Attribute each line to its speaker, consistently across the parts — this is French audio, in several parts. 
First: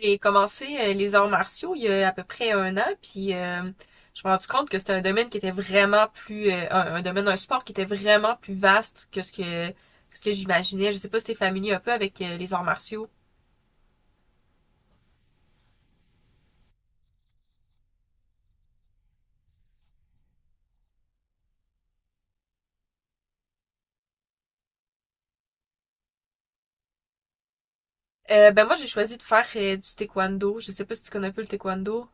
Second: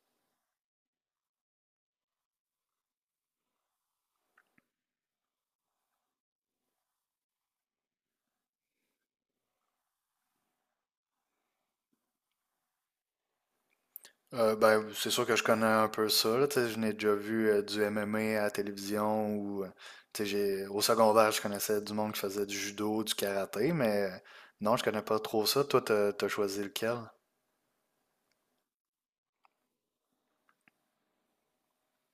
Speaker 1: J'ai commencé les arts martiaux il y a à peu près un an, puis je me suis rendu compte que c'était un domaine qui était vraiment plus un sport qui était vraiment plus vaste que ce que j'imaginais. Je sais pas si t'es familier un peu avec les arts martiaux.
Speaker 2: Ben, c'est sûr que je connais un peu ça, là, tu sais, je n'ai déjà vu du MMA à la télévision ou, tu sais, j'ai, au secondaire, je connaissais du monde qui faisait du judo, du karaté, mais non, je connais pas trop ça. Toi, t'as choisi lequel?
Speaker 1: Ben moi j'ai choisi de faire du taekwondo. Je sais pas si tu connais un peu le taekwondo.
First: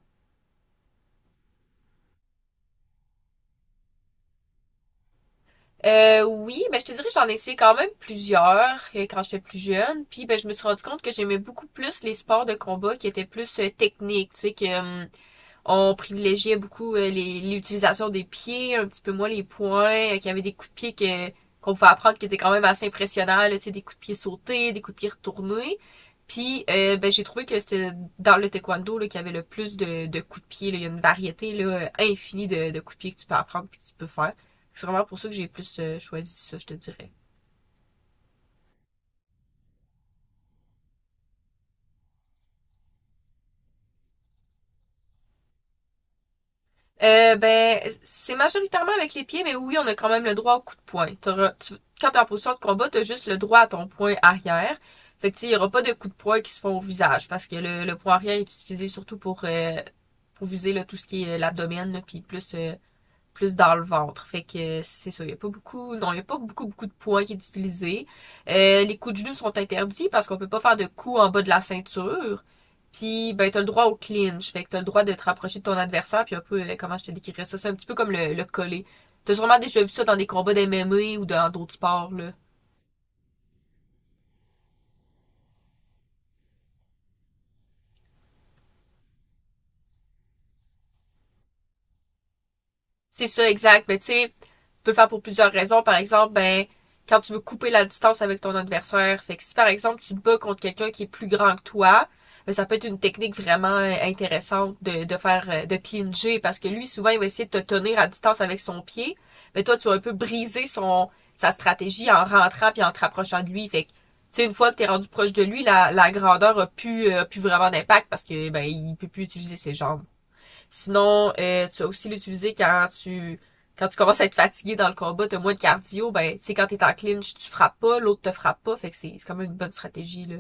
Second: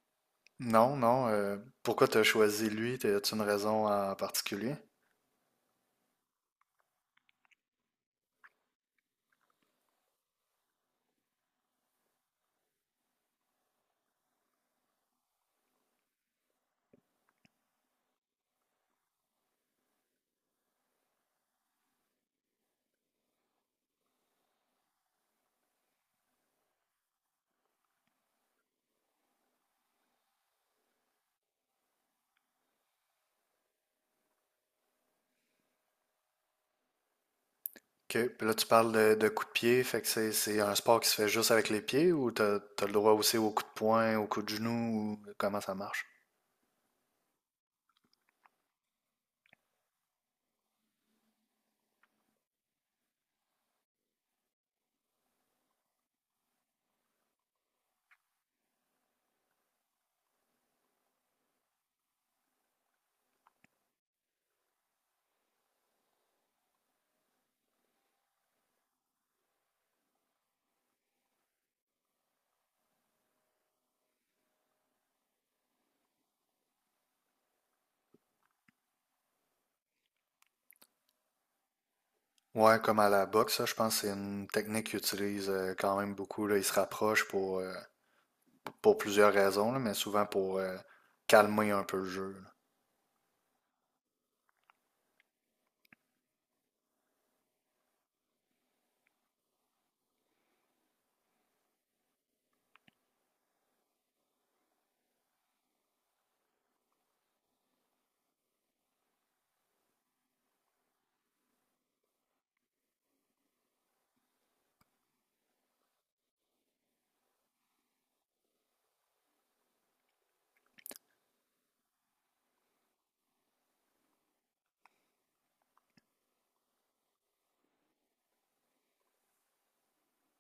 Speaker 2: Non, non, pourquoi t'as choisi lui? As-tu une raison en particulier?
Speaker 1: Oui, ben je te dirais que j'en ai essayé quand même plusieurs quand j'étais plus jeune. Puis ben je me suis rendu compte que j'aimais beaucoup plus les sports de combat qui étaient plus techniques, tu sais que on privilégiait beaucoup l'utilisation des pieds, un petit peu moins les poings, qu'il y avait des coups de pied qu'on pouvait apprendre qui étaient quand même assez impressionnants, là, tu sais, des coups de pied sautés, des coups de pied retournés. Puis ben, j'ai trouvé que c'était dans le taekwondo là, qu'il y avait le plus de coups de pied. Là. Il y a une variété là, infinie de coups de pied que tu peux apprendre et que tu peux faire. C'est vraiment pour ça que j'ai plus choisi ça, je te dirais.
Speaker 2: Ok, puis là, tu parles de coups de pied, fait que c'est un sport qui se fait juste avec les pieds ou t'as le droit aussi aux coups de poing, aux coups de genoux ou comment ça marche?
Speaker 1: Ben, c'est majoritairement avec les pieds, mais oui, on a quand même le droit au coup de poing. Quand t'es en position de combat, t'as juste le droit à ton poing arrière. Fait que, tu sais, il y aura pas de coups de poing qui se font au visage, parce que le poing arrière est utilisé surtout pour viser là, tout ce qui est l'abdomen, puis plus dans le ventre. Fait que c'est ça, il n'y a pas beaucoup, non, il n'y a pas beaucoup, beaucoup de points qui est utilisé. Les coups de genoux sont interdits parce qu'on peut pas faire de coups en bas de la ceinture. Puis, ben, t'as le droit au clinch. Fait que t'as le droit de te rapprocher de ton adversaire. Puis un peu, comment je te décrirais ça? C'est un petit peu comme le collet. T'as sûrement déjà vu ça dans des combats d'MMA ou dans d'autres sports, là.
Speaker 2: Ouais, comme à la boxe, ça, je pense que c'est une technique qu'ils utilisent quand même beaucoup. Là. Ils se rapprochent pour plusieurs raisons, là, mais souvent pour calmer un peu le jeu.
Speaker 1: C'est ça, exact. Mais tu sais, tu peux le faire pour plusieurs raisons. Par exemple, ben, quand tu veux couper la distance avec ton adversaire. Fait que si par exemple tu te bats contre quelqu'un qui est plus grand que toi, ben, ça peut être une technique vraiment intéressante de clinger parce que lui souvent il va essayer de te tenir à distance avec son pied, mais toi tu vas un peu briser son sa stratégie en rentrant puis en te rapprochant de lui. Fait que tu sais une fois que t'es rendu proche de lui, la grandeur a plus vraiment d'impact parce que ben il peut plus utiliser ses jambes. Sinon, tu as aussi l'utiliser quand tu commences à être fatigué dans le combat, t'as moins de cardio, ben tu sais quand t'es en clinch, tu frappes pas, l'autre te frappe pas, fait que c'est quand même une bonne stratégie là.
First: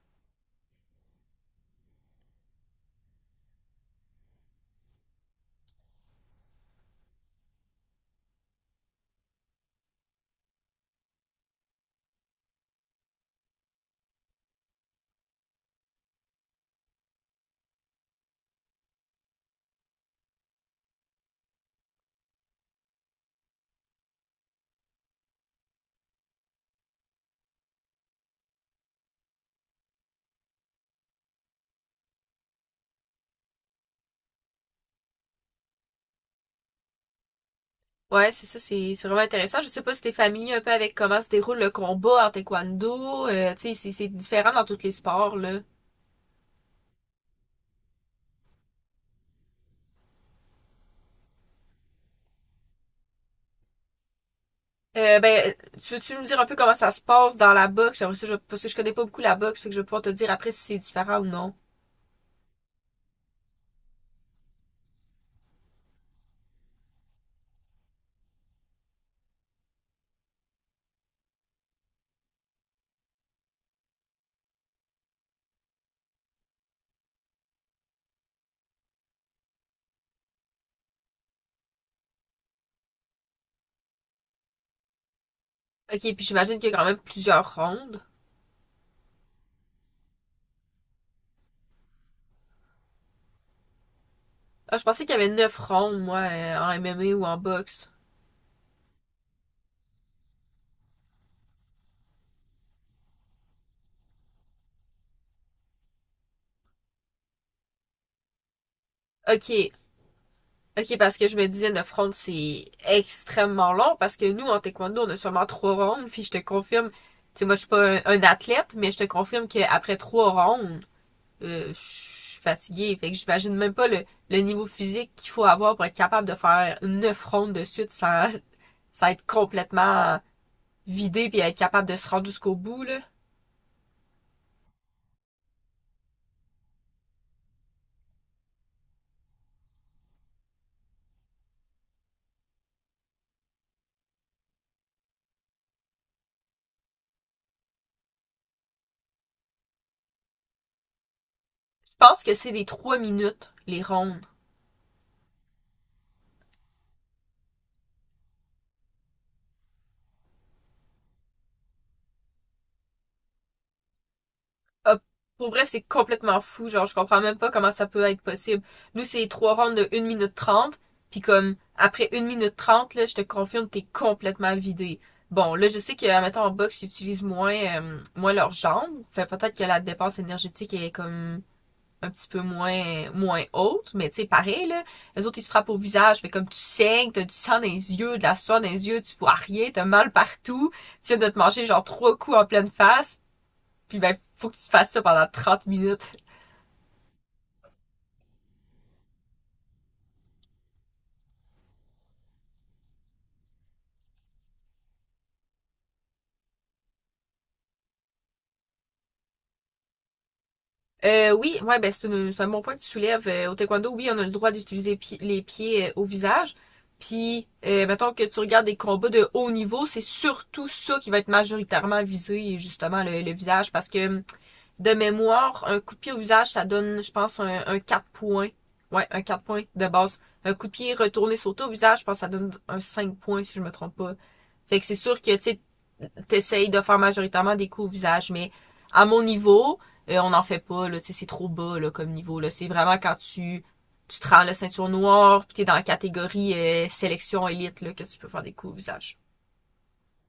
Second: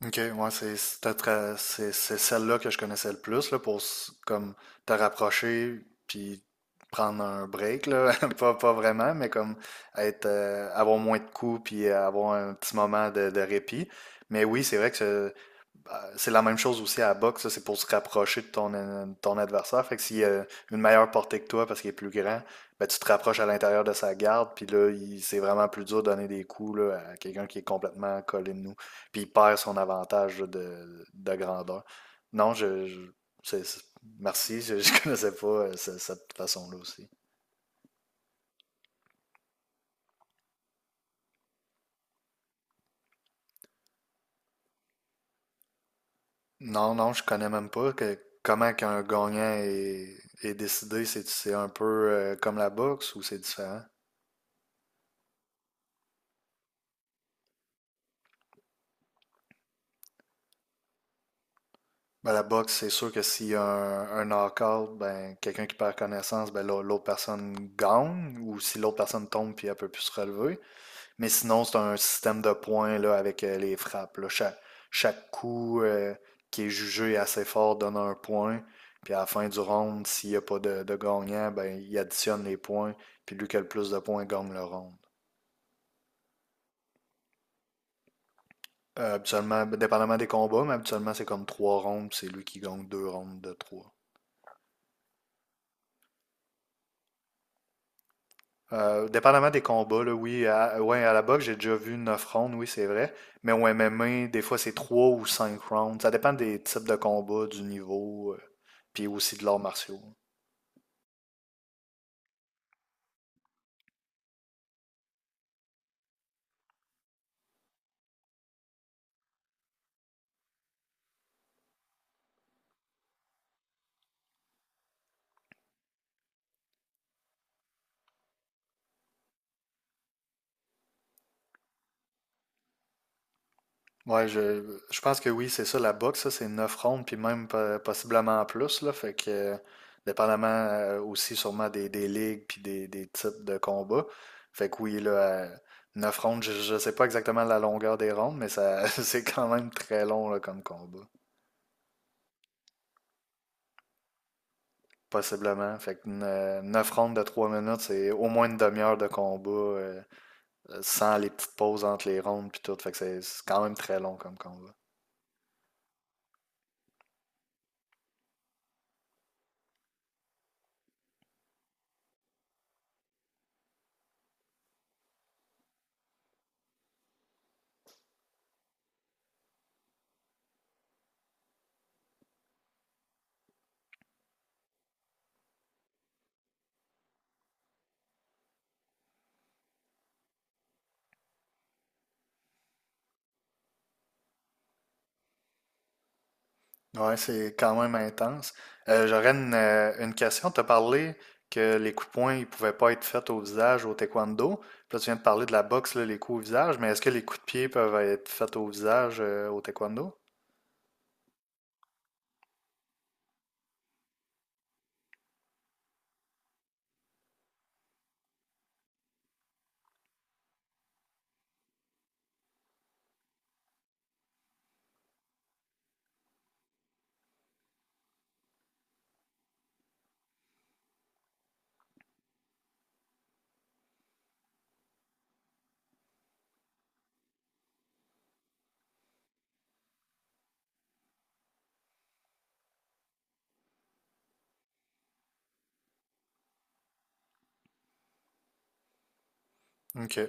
Speaker 2: Là. Ok, ouais, c'est c'était très- c'est celle-là que je connaissais le plus là, pour comme te rapprocher puis prendre un break, là. Pas vraiment, mais comme être avoir moins de coups puis avoir un petit moment de répit. Mais oui, c'est vrai que bah, c'est la même chose aussi à la boxe, là, c'est pour se rapprocher de ton adversaire. Fait que s'il a une meilleure portée que toi parce qu'il est plus grand, ben, tu te rapproches à l'intérieur de sa garde, puis là, c'est vraiment plus dur de donner des coups là, à quelqu'un qui est complètement collé de nous, puis il perd son avantage là, de grandeur. Non, c'est- c'est- merci, je connaissais pas cette façon-là aussi.
Speaker 1: Ouais, c'est ça, c'est vraiment intéressant. Je sais pas si t'es familier un peu avec comment se déroule le combat en taekwondo, tu sais c'est différent dans tous les sports là.
Speaker 2: Non, non, je connais même pas que, comment qu'un gagnant est décidé. C'est un peu comme la boxe ou c'est différent?
Speaker 1: Ben, tu veux-tu me dire un peu comment ça se passe dans la boxe? Après ça, parce que je connais pas beaucoup la boxe, fait que je vais pouvoir te dire après si c'est différent ou non.
Speaker 2: Ben, la boxe, c'est sûr que s'il y a un knock-out, ben, quelqu'un qui perd connaissance, ben, l'autre personne gagne, ou si l'autre personne tombe puis elle peut plus se relever. Mais sinon, c'est un système de points là, avec les frappes. Là. Chaque, coup qui est jugé assez fort donne un point. Puis à la fin du round, s'il n'y a pas de gagnant, ben, il additionne les points. Puis lui qui a le plus de points gagne le round.
Speaker 1: Ok, puis j'imagine qu'il y a quand même plusieurs rondes.
Speaker 2: Habituellement, ben, dépendamment des combats, mais habituellement, c'est comme trois rounds, puis c'est lui qui gagne deux rounds de trois.
Speaker 1: Ah, je pensais qu'il y avait 9 rondes, moi, en MMA ou en boxe.
Speaker 2: Dépendamment des combats, là, oui, à, ouais, à la boxe, j'ai déjà vu 9 rounds, oui, c'est vrai. Mais au MMA, des fois, c'est 3 ou 5 rounds. Ça dépend des types de combats, du niveau, puis aussi de l'art
Speaker 1: Ok.
Speaker 2: martiaux.
Speaker 1: Ok, parce que je me disais 9 rondes, c'est extrêmement long, parce que nous, en taekwondo, on a seulement 3 rondes, puis je te confirme, tu sais, moi, je suis pas un athlète, mais je te confirme qu'après 3 rondes, je suis fatiguée. Fait que j'imagine même pas le niveau physique qu'il faut avoir pour être capable de faire 9 rondes de suite sans être complètement vidé puis être capable de se rendre jusqu'au bout, là.
Speaker 2: Ouais, je pense que oui, c'est ça, la boxe, ça, c'est 9 rounds, puis même possiblement plus, là. Fait que, dépendamment aussi sûrement des ligues, puis des types de combats. Fait que oui, là, 9 rounds, je sais pas exactement la longueur des rounds, mais ça, c'est quand même très long, là, comme combat.
Speaker 1: Je pense que c'est des 3 minutes, les rondes.
Speaker 2: Possiblement. Fait que 9 rondes de 3 minutes, c'est au moins une demi-heure de combat sans les petites pauses entre les rondes puis tout. Fait que c'est quand même très long comme combat.
Speaker 1: a- pour vrai, c'est complètement fou. Genre, je comprends même pas comment ça peut être possible. Nous, c'est trois rounds de 1 minute 30. Puis comme, après 1 minute 30 là, je te confirme, t'es complètement vidé. Bon, là, je sais que, admettons, en boxe, ils utilisent moins leurs jambes. Fait peut-être que la dépense énergétique est comme un petit peu moins haute. Mais tu sais, pareil, là, les autres, ils se frappent au visage. Mais comme tu saignes, t'as du sang dans les yeux, de la soie dans les yeux, tu vois rien, t'as mal partout. Tu viens de te manger, genre, trois coups en pleine face. Puis ben, faut que tu fasses ça pendant 30 minutes.
Speaker 2: Ouais, c'est quand même intense. J'aurais une question. Tu as parlé que les coups de poing ils pouvaient pas être faits au visage au taekwondo. Puis là, tu viens de parler de la boxe, là, les coups au visage, mais est-ce que les coups de pied peuvent être faits au visage au taekwondo?
Speaker 1: Oui, ouais, ben, c'est un bon point que tu soulèves. Au taekwondo, oui, on a le droit d'utiliser les pieds au visage. Puis, mettons que tu regardes des combats de haut niveau, c'est surtout ça qui va être majoritairement visé, justement, le visage, parce que de mémoire, un coup de pied au visage, ça donne, je pense, un 4 points. Ouais, un 4 points de base. Un coup de pied retourné sauté au visage, je pense que ça donne un 5 points, si je me trompe pas. Fait que c'est sûr que, tu sais, t'essayes de faire majoritairement des coups au visage, mais à mon niveau, on n'en fait pas, là, tu sais, c'est trop bas, là, comme niveau, là. C'est vraiment quand tu te rends la ceinture noire, puis t'es dans la catégorie sélection élite, là, que tu peux faire des coups au visage.
Speaker 2: OK.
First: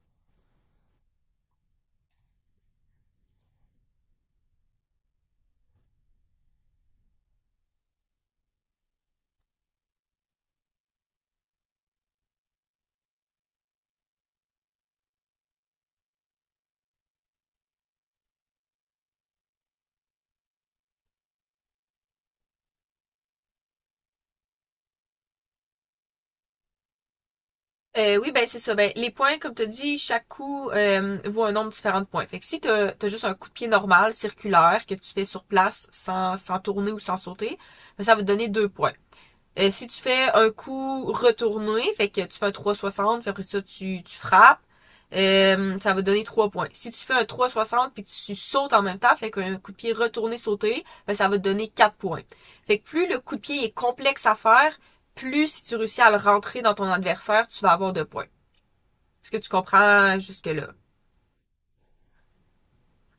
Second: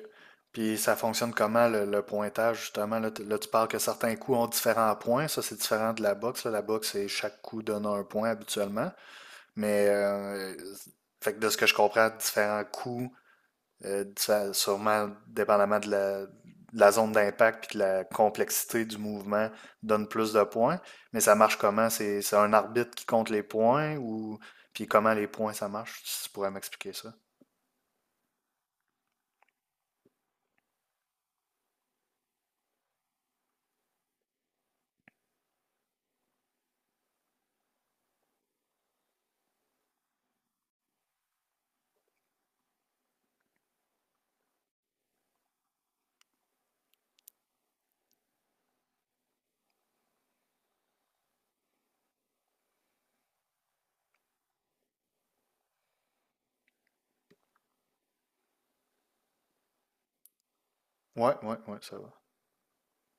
Speaker 2: Puis ça fonctionne comment le pointage, justement? Là, tu parles que certains coups ont différents points. Ça, c'est différent de la boxe. Là. La boxe, c'est chaque coup donne un point habituellement. Mais fait que de ce que je comprends, différents coups, sûrement dépendamment de la zone d'impact puis de la complexité du mouvement, donne plus de points. Mais ça marche comment? C'est un arbitre qui compte les points ou puis comment les points ça marche? Si tu pourrais m'expliquer ça.
Speaker 1: Oui, ben c'est ça. Ben, les points, comme tu as dit, chaque coup vaut un nombre différent de points. Fait que si tu as, juste un coup de pied normal, circulaire, que tu fais sur place sans tourner ou sans sauter, ben, ça va te donner deux points. Si tu fais un coup retourné, fait que tu fais un 360, puis après ça, tu frappes, ça va donner 3 points. Si tu fais un 360 puis que tu sautes en même temps, fait qu'un coup de pied retourné sauté, ben, ça va te donner 4 points. Fait que plus le coup de pied est complexe à faire, plus si tu réussis à le rentrer dans ton adversaire, tu vas avoir de points. Est-ce que tu comprends jusque-là?
Speaker 2: Ouais, ouais, ouais, ça va.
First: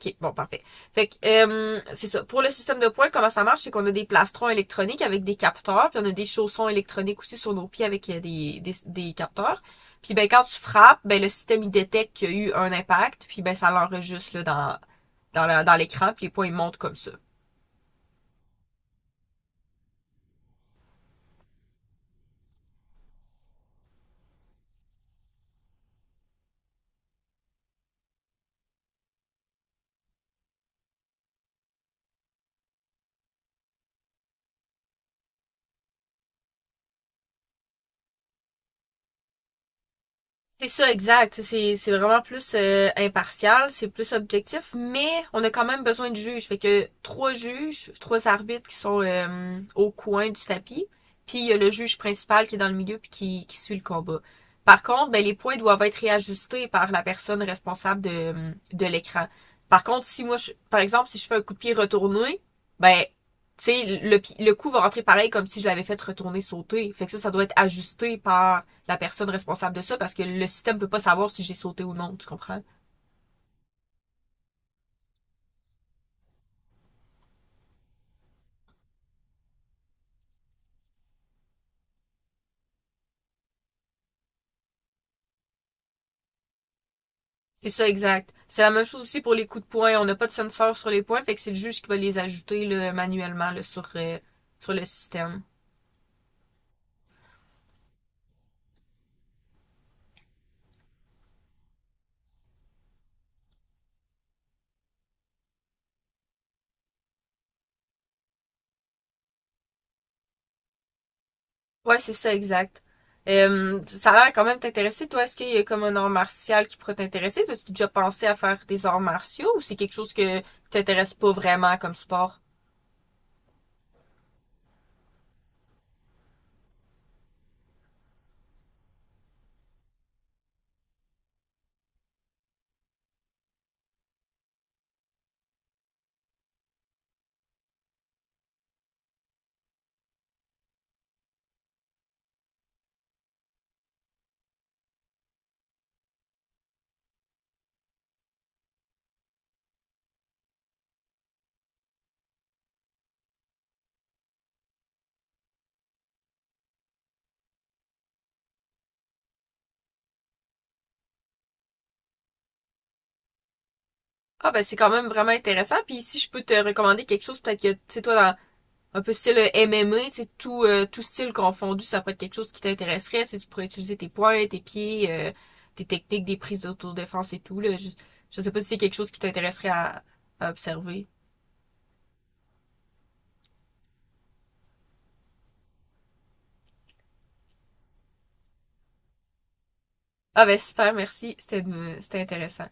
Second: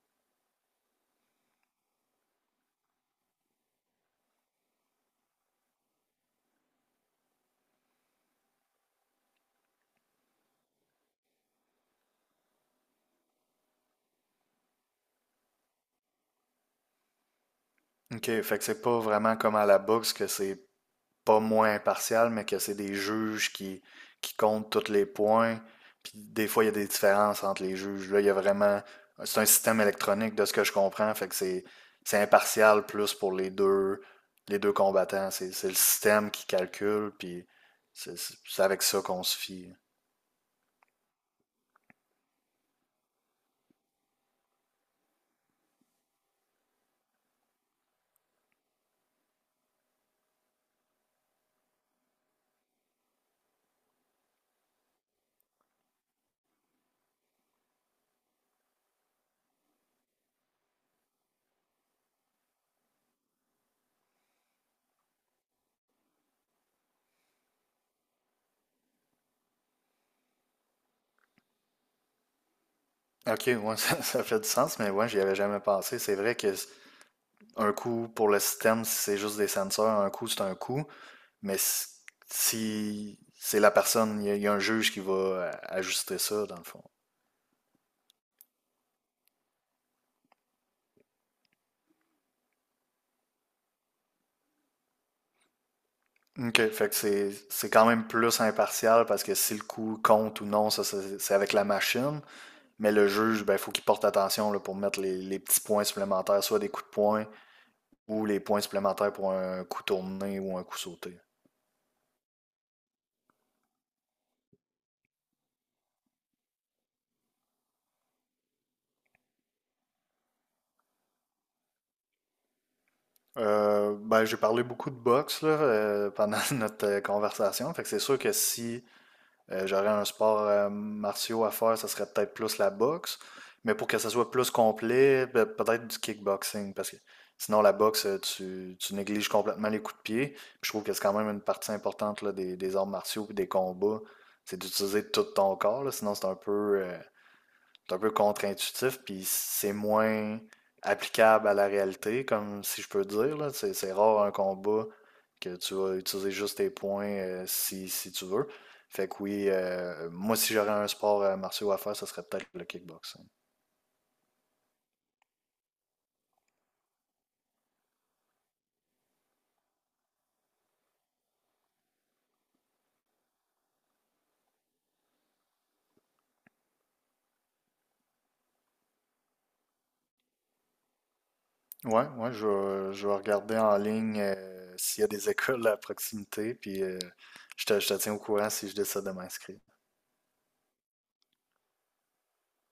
Speaker 1: OK, bon, parfait. Fait que, c'est ça. Pour le système de points, comment ça marche, c'est qu'on a des plastrons électroniques avec des capteurs, puis on a des chaussons électroniques aussi sur nos pieds avec des capteurs. Puis ben quand tu frappes, ben le système il détecte qu'il y a eu un impact, puis ben ça l'enregistre là, dans l'écran, puis les points ils montent comme ça.
Speaker 2: OK, fait que c'est pas vraiment comme à la boxe que c'est pas moins impartial, mais que c'est des juges qui comptent tous les points. Puis des fois, il y a des différences entre les juges. Là, il y a vraiment. C'est un système électronique de ce que je comprends. Fait que c'est impartial plus pour les deux combattants. C'est le système qui calcule, puis c'est avec ça qu'on se fie.
Speaker 1: C'est ça, exact. C'est vraiment plus impartial, c'est plus objectif, mais on a quand même besoin de juges. Fait que trois juges, trois arbitres qui sont au coin du tapis, puis il y a le juge principal qui est dans le milieu puis qui suit le combat. Par contre, ben, les points doivent être réajustés par la personne responsable de l'écran. Par contre, si moi, par exemple, si je fais un coup de pied retourné, ben, tu sais, le coup va rentrer pareil comme si je l'avais fait retourner sauter. Fait que ça doit être ajusté par la personne responsable de ça parce que le système peut pas savoir si j'ai sauté ou non, tu comprends?
Speaker 2: Ok, ouais, ça fait du sens, mais ouais, j'y avais jamais pensé. C'est vrai que un coup pour le système, c'est juste des senseurs, un coup c'est un coup. Mais si c'est la personne, y a un juge qui va ajuster ça, dans le fond.
Speaker 1: C'est ça, exact. C'est la même chose aussi pour les coups de poing. On n'a pas de sensor sur les points, fait que c'est le juge qui va les ajouter là, manuellement là, sur le système.
Speaker 2: OK, fait que c'est quand même plus impartial parce que si le coup compte ou non, ça c'est avec la machine. Mais le juge, ben, faut qu'il porte attention là, pour mettre les petits points supplémentaires, soit des coups de poing ou les points supplémentaires pour un coup tourné ou un coup sauté.
Speaker 1: Ouais, c'est ça, exact. Ça a l'air quand même t'intéresser. Toi, est-ce qu'il y a comme un art martial qui pourrait t'intéresser? T'as-tu déjà pensé à faire des arts martiaux ou c'est quelque chose que t'intéresse pas vraiment comme sport?
Speaker 2: Ben, j'ai parlé beaucoup de boxe là, pendant notre conversation. Fait que c'est sûr que si j'aurais un sport martiaux à faire, ça serait peut-être plus la boxe. Mais pour que ça soit plus complet, peut-être du kickboxing. Parce que sinon, la boxe, tu négliges complètement les coups de pied. Puis je trouve que c'est quand même une partie importante là, des arts martiaux et des combats. C'est d'utiliser tout ton corps, là, sinon, c'est un peu, c'est un peu contre-intuitif, puis c'est moins applicable à la réalité, comme si je peux dire, là. C'est rare un combat que tu vas utiliser juste tes points si tu veux. Fait que oui, moi, si j'aurais un sport martiaux à faire, ce serait peut-être le kickboxing.
Speaker 1: Ah ben c'est quand même vraiment intéressant. Puis si je peux te recommander quelque chose, peut-être que tu sais toi dans un peu style M MMA, tu sais, tout style confondu, ça pourrait être quelque chose qui t'intéresserait. Tu pourrais utiliser tes poings, tes pieds, tes techniques, des prises d'autodéfense et tout. Là. Je sais pas si c'est quelque chose qui t'intéresserait à observer.
Speaker 2: Ouais, ouais, je vais regarder en ligne s'il y a des écoles à proximité, puis je te tiens au courant si je décide de m'inscrire.
Speaker 1: Ah ben super, merci. C'était intéressant.